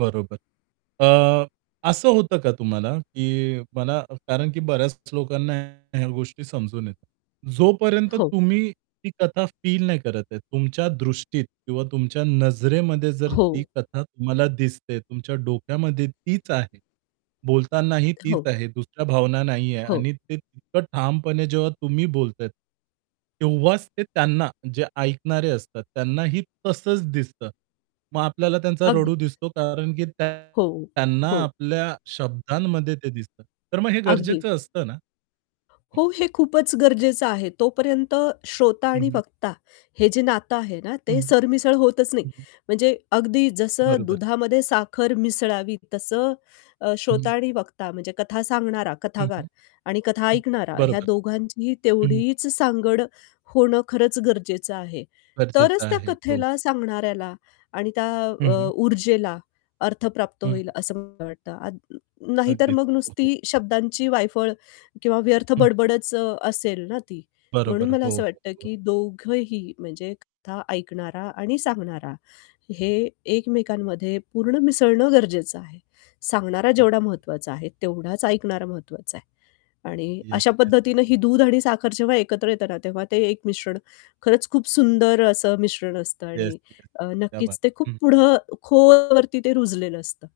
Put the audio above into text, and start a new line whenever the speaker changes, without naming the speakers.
बरोबर. अ, असं होतं का तुम्हाला? की मला कारण, की बऱ्याच लोकांना ह्या गोष्टी समजून येतात. जोपर्यंत
हो.
तुम्ही ती कथा फील नाही करत आहे, तुमच्या दृष्टीत किंवा तुमच्या नजरेमध्ये जर ती
हो.
कथा तुम्हाला दिसते, तुमच्या डोक्यामध्ये तीच आहे. बोलतानाही तीच
हो.
आहे, दुसऱ्या भावना नाही आहे
हो.
आणि ते इतकं ठामपणे जेव्हा तुम्ही बोलतात. तेव्हाच ते त्यांना जे ऐकणारे असतात त्यांनाही तसंच दिसतं. मग आपल्याला त्यांचा रडू
अगदीच.
दिसतो, कारण, की त्यां
हो,
त्यांना
हो.
आपल्या शब्दांमध्ये ते दिसतं. तर मग हे गरजेचं
अगदीच.
असतं ना?
हो, हे खूपच गरजेचं आहे. तोपर्यंत श्रोता
हं,
आणि
हं.
वक्ता हे जे नातं आहे ना,
हं,
ते सरमिसळ होतच नाही.
हं, हं.
म्हणजे अगदी जसं
बरोबर.
दुधामध्ये साखर मिसळावी, तसं अ,
हं,
श्रोता
हं.
आणि वक्ता म्हणजे कथा सांगणारा
हं,
कथागार
हं.
आणि कथा
हं.
ऐकणारा ह्या
बरोबर.
दोघांचीही
हं.
तेवढीच सांगड होणं खरंच गरजेचं आहे.
गरजेचं
तरच त्या
आहे. हो.
कथेला सांगणाऱ्याला आणि त्या
हं,
अ,
हं.
ऊर्जेला अर्थ प्राप्त
हं.
होईल असं मला वाटतं. आद नाहीतर
अगदीच.
मग
हो, हो.
नुसती शब्दांची वायफळ किंवा व्यर्थ
हं.
बडबड असेल ना ती.
बरोबर.
म्हणून मला
हो,
असं
हो,
वाटतं,
हो.
की दोघंही म्हणजे कथा ऐकणारा आणि सांगणारा, हे एकमेकांमध्ये पूर्ण मिसळणं गरजेचं आहे. सांगणारा
असतं.
जेवढा महत्त्वाचा आहे, तेवढाच ऐकणारा महत्त्वाचा आहे. आणि
येस,
अशा
येस.
पद्धतीने ही दूध आणि साखर जेव्हा एकत्र येत ना, तेव्हा ते एक मिश्रण खरंच खूप सुंदर असं मिश्रण असतं
येस,
आणि
येस,
अ,
येस. क्या बात
नक्कीच ते
हं,
खूप
हं.
पुढं खोल वरती ते रुजलेलं असतं.